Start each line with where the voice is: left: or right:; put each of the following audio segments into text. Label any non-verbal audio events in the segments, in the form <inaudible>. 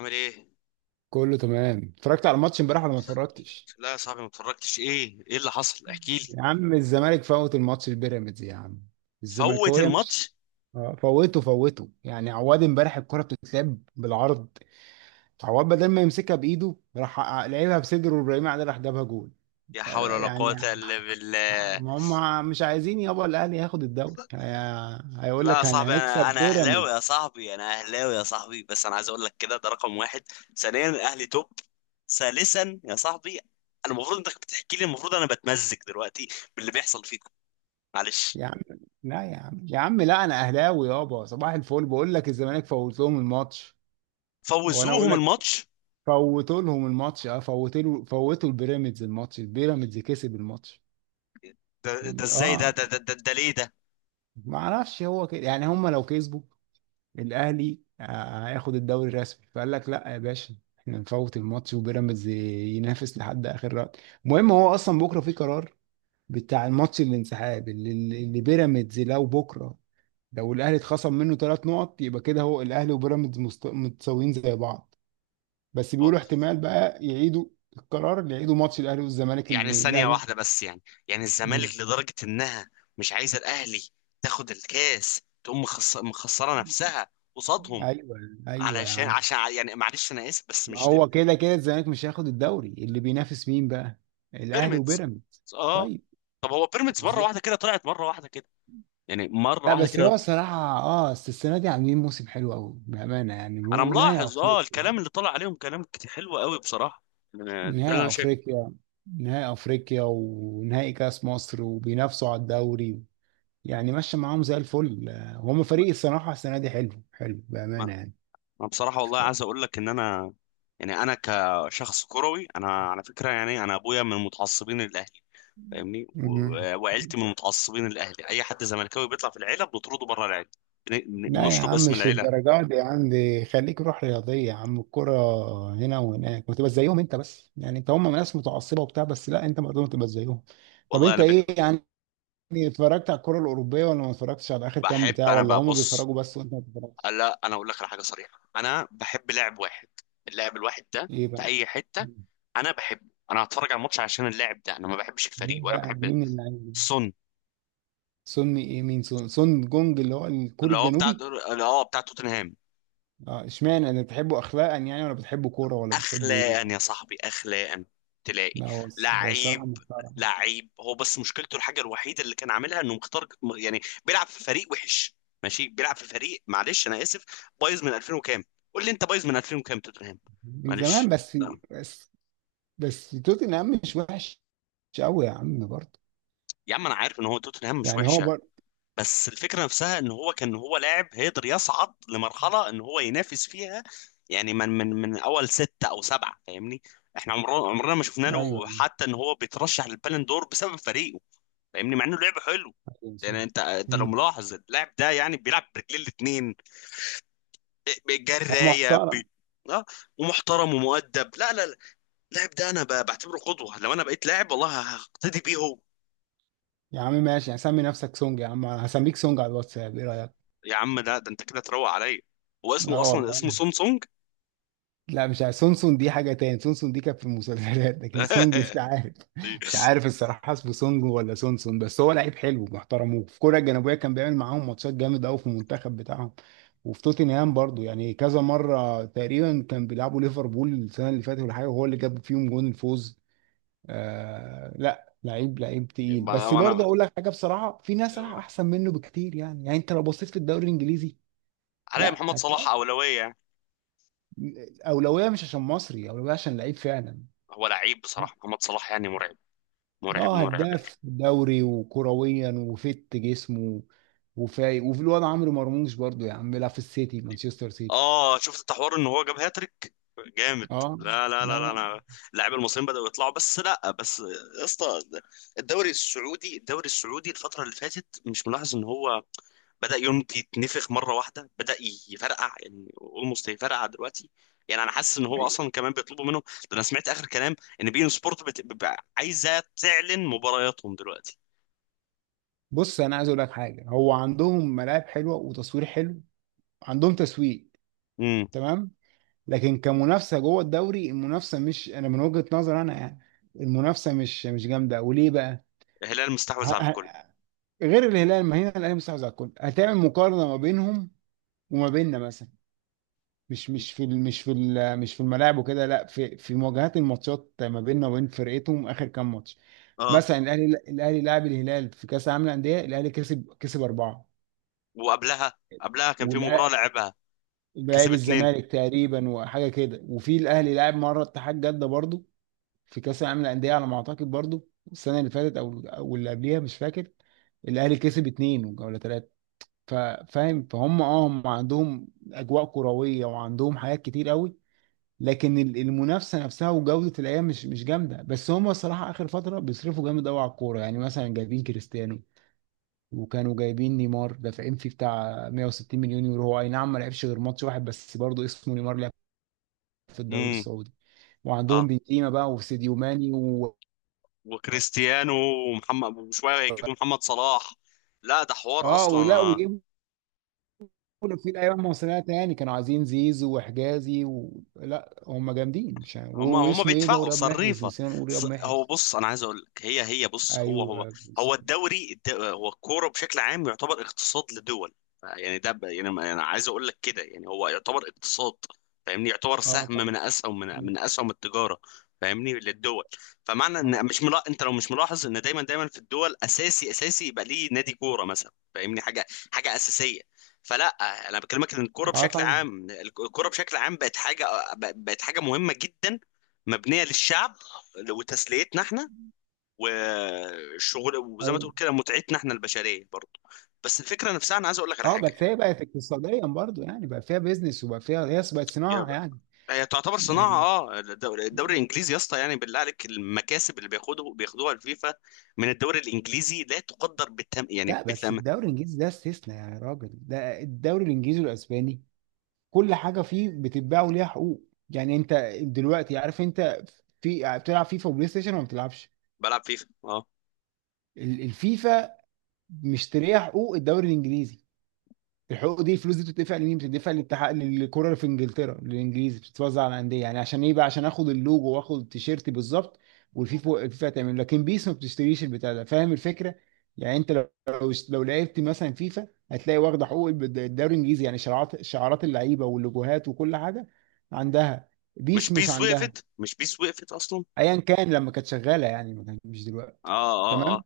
left: عامل ايه؟
right: كله تمام، اتفرجت على الماتش امبارح ولا ما اتفرجتش؟
left: لا يا صاحبي ما اتفرجتش ايه؟ ايه اللي حصل؟ احكي لي.
right: يا عم الزمالك فوت الماتش البيراميدز يا عم.
left: فوت
right: الزملكاويه مش
left: الماتش.
right: آه، فوته فوته. يعني عواد امبارح الكره بتتلعب بالعرض، عواد بدل ما يمسكها بايده راح لعبها بصدره وابراهيم عادل راح جابها جول.
left: يا حول ولا
right: يعني
left: قوة الا بالله.
right: ما هم مش عايزين يابا الاهلي ياخد الدوري، هيقول
left: لا يا
right: لك
left: صاحبي
right: هنكسب
left: انا اهلاوي يا
right: بيراميدز
left: صاحبي انا اهلاوي يا صاحبي، بس انا عايز اقول لك كده، ده رقم واحد. ثانيا الاهلي توب. ثالثا يا صاحبي انا المفروض انك بتحكي لي، المفروض انا بتمزج دلوقتي باللي بيحصل فيكم. معلش.
right: يا عم. لا يا عم يا عم، لا انا اهلاوي يابا، صباح الفل، بقول لك الزمالك فوت لهم الماتش. وانا اقول
left: فوزوهم
right: لك
left: الماتش.
right: فوتوا لهم الماتش، اه، فوتوا البيراميدز الماتش، البيراميدز كسب الماتش.
left: ده ده ازاي؟ ده
right: اه،
left: ده ده, ده, ده ليه ده؟
right: ما اعرفش هو كده. يعني هم لو كسبوا الاهلي آه، هياخد الدوري الرسمي، فقال لك لا يا باشا احنا نفوت الماتش وبيراميدز ينافس لحد اخر رات. المهم هو اصلا بكره في قرار بتاع الماتش، الانسحاب اللي بيراميدز، لو بكره لو الاهلي اتخصم منه ثلاث نقط، يبقى كده هو الاهلي وبيراميدز متساويين زي بعض. بس بيقولوا احتمال بقى يعيدوا القرار، يعيدوا ماتش الاهلي والزمالك
left: يعني
right: اللي
left: ثانية
right: الاهلي.
left: واحدة بس، يعني يعني الزمالك
right: مم.
left: لدرجة إنها مش عايزة الأهلي تاخد الكاس، تقوم مخسرة نفسها قصادهم؟
right: ايوه، ايوه يا
left: علشان
right: عم.
left: يعني معلش أنا آسف بس
right: ما
left: مش دي.
right: هو كده كده الزمالك مش هياخد الدوري، اللي بينافس مين بقى؟ الاهلي
left: بيراميدز.
right: وبيراميدز.
left: آه.
right: طيب.
left: طب هو بيراميدز مرة
right: إز-
left: واحدة كده طلعت؟ مرة واحدة كده، يعني مرة
right: لا
left: واحدة
right: بس
left: كده.
right: هو صراحة اه، بس السنة دي عاملين موسم حلو قوي بأمانة، يعني
left: أنا
right: ونهائي
left: ملاحظ، آه،
right: افريقيا.
left: الكلام اللي طلع عليهم كلام حلو قوي بصراحة. ده اللي أنا
right: نهائي
left: شايفه.
right: افريقيا، نهائي افريقيا ونهائي كاس مصر وبينافسوا على الدوري، يعني ماشي معاهم زي الفل. آه، هم
left: ما
right: فريق الصراحة السنة دي حلو حلو
left: ما-
right: بأمانة يعني.
left: ما بصراحة والله عايز أقول لك إن أنا يعني أنا كشخص كروي، أنا على فكرة يعني أنا أبويا من المتعصبين للأهلي، فاهمني،
right: مم.
left: وعيلتي من المتعصبين الاهلي. اي حد زملكاوي بيطلع في العيله بنطرده بره العيله،
right: لا يا
left: بنشطب
right: عم،
left: اسم
right: مش
left: العيله.
right: للدرجات دي عندي، خليك روح رياضية يا عم، الكرة هنا وهناك، وتبقى زيهم انت بس. يعني انت هم ناس متعصبة وبتاع بس، لا انت برضه تبقى زيهم. طب
left: والله
right: انت
left: انا بن-
right: ايه يعني، اتفرجت على الكرة الأوروبية ولا ما اتفرجتش، على آخر كام
left: بحب
right: بتاع،
left: انا
right: ولا هم
left: ببص.
right: بيتفرجوا بس وانت ما بتتفرجش؟
left: لا انا اقول لك على حاجه صريحه، انا بحب لاعب واحد، اللاعب الواحد ده
right: ايه
left: في
right: بقى؟
left: اي حته انا بحبه، انا هتفرج على الماتش عشان اللاعب ده، انا ما بحبش الفريق
right: مين
left: ولا
right: بقى،
left: بحب.
right: مين اللي عايز؟
left: سون.
right: سون ايه، مين سون؟ سون جونج اللي هو الكوري
left: اللي هو بتاع
right: الجنوبي؟
left: اللي هو بتاع توتنهام.
right: اه اشمعنى، انا بتحبه اخلاقا يعني، ولا بتحبه كورة، ولا بتحبه ايه؟
left: اخلاقا يا صاحبي، اخلاقا. تلاقي
right: لا هو هو الصراحة
left: لعيب،
right: محترم.
left: لعيب هو، بس مشكلته الحاجه الوحيده اللي كان عاملها انه مختار، يعني بيلعب في فريق وحش. ماشي، بيلعب في فريق، معلش انا اسف، بايظ من 2000 وكام. قول لي انت، بايظ من 2000 وكام توتنهام.
right: من زمان
left: معلش.
right: بس.
left: لا
right: بس بس توتنهام مش وحش قوي يا عم برضه،
left: يا عم انا عارف ان هو توتنهام مش
right: يعني هو
left: وحش،
right: برضه.
left: بس الفكرة نفسها ان هو كان هو لاعب هيقدر يصعد لمرحلة ان هو ينافس فيها، يعني من اول ستة او سبعة، فاهمني. احنا عمرنا ما شفنا له
right: ايوه.
left: حتى ان هو بيترشح للبالون دور بسبب فريقه، فاهمني، مع انه لعب حلو.
right: أيوة.
left: يعني انت لو
right: امم.
left: ملاحظ اللاعب ده، يعني بيلعب برجلين الاتنين،
right: هو
left: جراية
right: محترم.
left: اه. ومحترم ومؤدب، لا لا لا، اللاعب ده انا بعتبره قدوة. لو انا بقيت لاعب والله هقتدي بيه هو.
right: يا عم ماشي، هسمي نفسك سونج يا عم، هسميك سونج على الواتساب، ايه رايك؟
left: يا عم لا، ده انت كده تروق عليا. هو اسمه
right: اه
left: اصلا، اسمه
right: والله.
left: سونسونج.
right: لا مش عارف، سونسون دي حاجة تاني، سونسون دي كانت في المسلسلات، لكن سونج مش
left: <laughs>
right: عارف.
left: دي
right: مش عارف الصراحة، اسمه سونج ولا سونسون، بس هو لعيب حلو، محترموه في كوريا الجنوبية، كان بيعمل معاهم ماتشات جامد قوي في المنتخب بتاعهم، وفي توتنهام برضو. يعني كذا مرة تقريبا كان بيلعبوا ليفربول السنة اللي فاتت ولا حاجة، وهو اللي جاب فيهم جون الفوز. آه لا، لعيب لعيب تقيل، بس
left: ما
right: برضه
left: انا
right: اقول لك حاجة بصراحة، في ناس احسن منه بكتير يعني. يعني انت لو بصيت في الدوري الانجليزي،
left: علي
right: لا
left: محمد صلاح
right: هتلاقي
left: اولويه، يعني
right: اولويه، مش عشان مصري، اولويه عشان لعيب فعلا.
left: هو لعيب
right: لا،
left: بصراحه، محمد صلاح يعني مرعب، مرعب
right: اه،
left: مرعب.
right: هداف دوري وكرويا وفت جسمه وفايق. وفي الواد عمرو مرموش برضو يا عم، بيلعب في السيتي، مانشستر سيتي.
left: اه شفت التحوار ان هو جاب هاتريك؟ جامد.
right: اه.
left: لا لا
right: لا
left: لا لا،
right: لا.
left: انا اللاعب المصريين بداوا يطلعوا، بس لا بس، يا اسطى، الدوري السعودي، الدوري السعودي الفتره اللي فاتت مش ملاحظ ان هو بدأ يونج يتنفخ مرة واحدة؟ بدأ يفرقع، يعني اولموست يفرقع دلوقتي. يعني انا حاسس ان هو
right: أيوة.
left: اصلا كمان بيطلبوا منه ده. انا سمعت اخر كلام ان بين سبورت عايزة تعلن مبارياتهم دلوقتي.
right: بص انا عايز اقول لك حاجه، هو عندهم ملاعب حلوه وتصوير حلو، عندهم تسويق،
left: امم.
right: تمام. لكن كمنافسه جوه الدوري، المنافسه مش، انا من وجهه نظر انا يعني، المنافسه مش جامده. وليه بقى؟
left: الهلال
right: ه...
left: مستحوذ على
right: ه...
left: الكل.
right: غير الهلال، ما هنا الاهلي مستحوذ على الكل، هتعمل مقارنه ما بينهم وما بيننا مثلا. مش في الملاعب وكده، لا، في في مواجهات الماتشات ما بيننا وبين فرقتهم اخر كام ماتش.
left: اه،
right: مثلا الاهلي، الاهلي لعب الهلال في كاس العالم للانديه، الاهلي كسب اربعه.
left: وقبلها كان في مباراة
right: ولعب
left: لعبها، كسب اتنين.
right: الزمالك تقريبا وحاجه كده. وفي الاهلي لعب مره اتحاد جده برضو في كاس العالم للانديه، على ما اعتقد برضو السنه اللي فاتت او اللي قبليها، مش فاكر. الاهلي كسب اتنين ولا ثلاثه. فاهم، فهم، اه، هم عندهم اجواء كرويه وعندهم حاجات كتير قوي، لكن المنافسه نفسها وجوده الايام مش مش جامده. بس هم الصراحه اخر فتره بيصرفوا جامد قوي على الكوره، يعني مثلا جايبين كريستيانو، وكانوا جايبين نيمار دافعين فيه بتاع 160 مليون يورو. هو اي نعم ما لعبش غير ماتش واحد، بس برضه اسمه نيمار، لعب في الدوري
left: امم.
right: السعودي. وعندهم
left: اه.
right: بنزيما بقى وساديو ماني و...
left: وكريستيانو ومحمد وشوية هيجيبوا محمد صلاح، لا ده حوار
right: اه ولا
left: اصلا.
right: ويجيبوا في الايام مصريه تاني، كانوا عايزين زيزو وحجازي و... لا هم جامدين مش عارف.
left: هما
right: و...
left: هما
right: واسمه ايه ده،
left: بيدفعوا
right: ورياض محرز،
left: صريفة.
right: نسينا نقول رياض
left: هو
right: محرز.
left: بص انا عايز اقول لك، هي بص، هو
right: ايوه.
left: هو هو الكورة بشكل عام يعتبر اقتصاد لدول، يعني ده انا عايز اقول لك كده، يعني هو يعتبر اقتصاد، فاهمني، يعتبر
right: اه
left: سهم
right: طبعا.
left: من اسهم من اسهم التجارة، فاهمني، للدول. فمعنى ان
right: طبعا.
left: مش انت لو مش ملاحظ ان دايما في الدول اساسي، اساسي يبقى ليه نادي كورة مثلا، فاهمني، حاجة حاجة اساسية. فلا، انا بكلمك ان الكوره
right: اه
left: بشكل
right: طبعا.
left: عام، الكوره بشكل عام بقت حاجه، بقت حاجه مهمه جدا، مبنيه للشعب وتسليتنا احنا والشغل، وزي ما
right: ايوه.
left: تقول كده متعتنا احنا البشريه برضه. بس الفكره نفسها، انا عايز اقول لك على
right: اه
left: حاجه.
right: بس هي بقت اقتصاديا برضو، يعني بقى فيها بيزنس، وبقى فيها، هي بقت
left: يا
right: صناعه
left: ب-
right: يعني.
left: هي تعتبر صناعه.
right: يعني
left: اه الدوري، الدوري الانجليزي يا اسطى، يعني بالله عليك المكاسب اللي بياخدوها الفيفا من الدوري الانجليزي لا تقدر بالثمن، يعني
right: لا، بس
left: بالثمن.
right: الدوري الانجليزي ده استثناء يا راجل، ده الدوري الانجليزي والاسباني، كل حاجه فيه بتتباع وليها حقوق. يعني انت دلوقتي عارف، انت في بتلعب فيفا وبلاي ستيشن ولا ما بتلعبش؟
left: بلعب فيفا اه.
right: الفيفا مشتريه حقوق الدوري الانجليزي. الحقوق دي، الفلوس دي بتدفع لمين؟ بتدفع للاتحاد للكره في انجلترا، للانجليزي، بتتوزع على الانديه، يعني عشان ايه بقى؟ عشان اخد اللوجو واخد التيشيرت بالظبط. والفيفا، الفيفا تعمل، لكن بيس ما بتشتريش البتاع ده، فاهم الفكره؟ يعني انت لو لو لعبت مثلا فيفا هتلاقي واخده حقوق الدوري الانجليزي، يعني شعارات، شعارات اللعيبه واللوجوهات وكل حاجه عندها،
left: مش
right: بيس مش
left: بيس
right: عندها.
left: وقفت، مش بيس وقفت اصلا.
right: ايا كان، لما كانت شغاله يعني، ما كان، مش دلوقتي.
left: اه
right: تمام.
left: اه.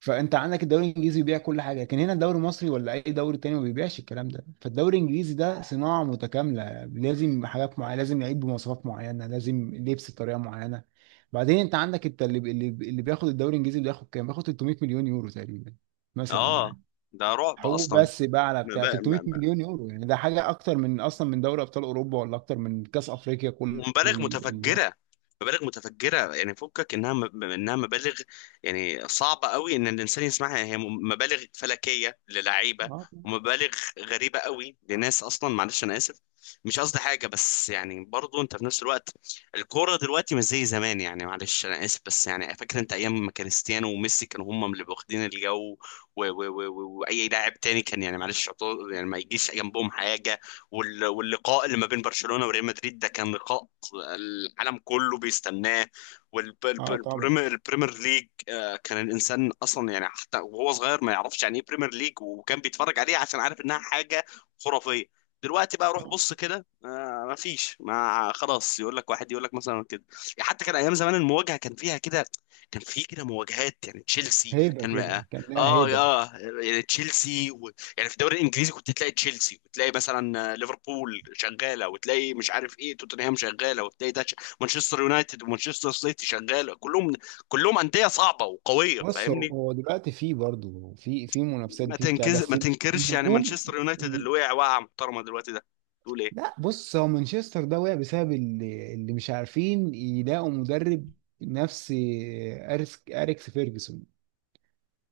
right: فانت عندك الدوري الانجليزي بيبيع كل حاجه، لكن هنا الدوري المصري ولا اي دوري تاني ما بيبيعش الكلام ده. فالدوري الانجليزي ده صناعه متكامله، لازم حاجات معينه، لازم لعيب بمواصفات معينه، لازم لبس بطريقه معينه. بعدين انت عندك، انت اللي بياخد الدوري الانجليزي، اللي بياخد كام، بياخد 300 مليون يورو تقريبا مثلا
left: اه اه.
right: يعني.
left: ده رعب
right: حقوق
left: اصلا.
right: بس، بقى على بتاع 300 مليون يورو يعني، ده حاجه اكتر من اصلا من دوري ابطال اوروبا، ولا اكتر من كاس افريقيا كله
left: ومبالغ
right: اللي يعني.
left: متفجره، مبالغ متفجره، يعني فكك انها انها مبالغ، يعني صعبه قوي ان الانسان يسمعها، هي مبالغ فلكيه للعيبه
right: اه طبعا.
left: ومبالغ غريبه قوي لناس اصلا، معلش انا اسف، مش قصدي حاجه، بس يعني برضو انت في نفس الوقت الكوره دلوقتي مش زي زمان، يعني معلش انا اسف، بس يعني فاكر انت ايام ما كريستيانو وميسي كانوا هم اللي واخدين الجو، واي لاعب تاني كان، يعني معلش يعني ما يجيش جنبهم حاجه، واللقاء اللي ما بين برشلونة وريال مدريد، ده كان لقاء العالم كله بيستناه.
right: اه طبعا.
left: والبريمير ليج، آه، كان الانسان اصلا يعني حتى وهو صغير ما يعرفش يعني ايه بريمير ليج، وكان بيتفرج عليه عشان عارف انها حاجة خرافية. دلوقتي بقى روح
right: آه.
left: بص كده، آه، ما فيش، ما خلاص، يقول لك واحد يقول لك مثلا كده. يعني حتى كان ايام زمان المواجهه كان فيها كده، كان في كده مواجهات، يعني تشيلسي
right: هيبه
left: كان اه.
right: كده، كان لها
left: اه،
right: هيبه.
left: يعني تشيلسي، يعني في الدوري الانجليزي كنت تلاقي تشيلسي، وتلاقي مثلا، آه، ليفربول شغاله، وتلاقي مش عارف ايه، توتنهام شغاله، وتلاقي ده مانشستر يونايتد ومانشستر سيتي شغاله، كلهم كلهم انديه صعبه وقويه،
right: بص هو،
left: فاهمني.
right: هو دلوقتي في برضه، في في منافسات، في بتاع
left: ما
right: بس.
left: تنكرش، يعني
right: النجوم.
left: مانشستر يونايتد اللي وقع وقعه محترمه دلوقتي ده تقول ايه؟
right: لا بص، هو مانشستر ده وقع بسبب اللي مش عارفين يلاقوا مدرب نفس اريكس فيرجسون.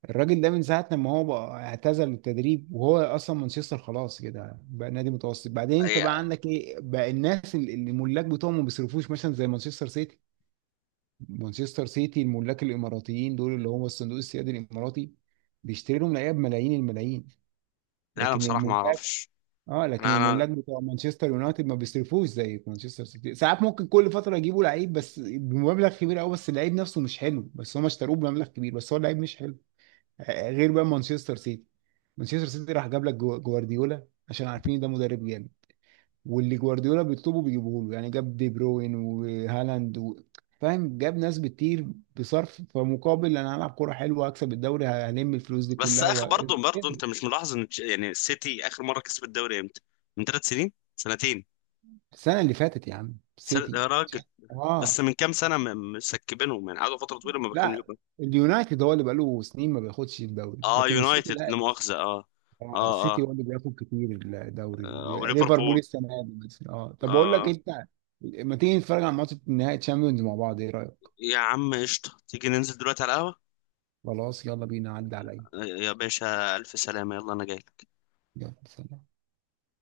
right: الراجل ده من ساعة لما هو بقى اعتزل التدريب، وهو أصلا مانشستر خلاص كده بقى نادي متوسط. بعدين أنت بقى
left: أي-
right: عندك إيه بقى؟ الناس اللي الملاك بتوعهم ما بيصرفوش مثلا زي مانشستر سيتي. مانشستر سيتي الملاك الاماراتيين دول، اللي هم الصندوق السيادي الاماراتي، بيشتري لهم لعيبه بملايين الملايين.
left: لا انا
right: لكن
left: بصراحه ما
right: الملاك،
left: اعرفش.
right: اه، لكن
left: انا أنا-
right: الملاك بتوع مانشستر يونايتد ما بيصرفوش زي مانشستر سيتي، ساعات ممكن كل فتره يجيبوا لعيب بس بمبلغ كبير قوي، بس اللعيب نفسه مش حلو، بس هم اشتروه بمبلغ كبير بس هو اللعيب مش حلو. غير بقى مانشستر سيتي، مانشستر سيتي راح جاب لك جوارديولا عشان عارفين ده مدرب جامد. واللي جوارديولا بيطلبه بيجيبوه له، يعني جاب دي بروين وهالاند و... فاهم، جاب ناس بتطير، بصرف، فمقابل انا هلعب كوره حلوه، هكسب الدوري، هلم الفلوس دي
left: بس
right: كلها و...
left: اخر، برضه برضه انت مش ملاحظ ان يعني السيتي اخر مره كسب الدوري امتى؟ من ثلاث سنين، سنتين،
right: السنه اللي فاتت يا عم
left: سنة يا
right: سيتي.
left: راجل. بس
right: اه.
left: من كام سنه مسكبينهم، يعني قعدوا فتره طويله ما
right: لا، اليونايتد هو اللي بقاله سنين ما بياخدش الدوري،
left: اه.
right: لكن السيتي
left: يونايتد
right: لا.
left: لا مؤاخذة اه.
right: اه
left: اه
right: السيتي
left: اه,
right: هو اللي بياخد كتير الدوري.
left: آه
right: ليفربول
left: وليفربول.
right: السنه دي مثلا، اه. طب اقول لك
left: اه.
right: انت، ما تيجي نتفرج على ماتش نهائي تشامبيونز مع بعض، ايه رايك؟
left: يا عم قشطة، تيجي ننزل دلوقتي على القهوة.
right: خلاص يلا بينا، عدى عليا.
left: آه، يا باشا ألف سلامة، يلا أنا جاي.
right: يلا سلام.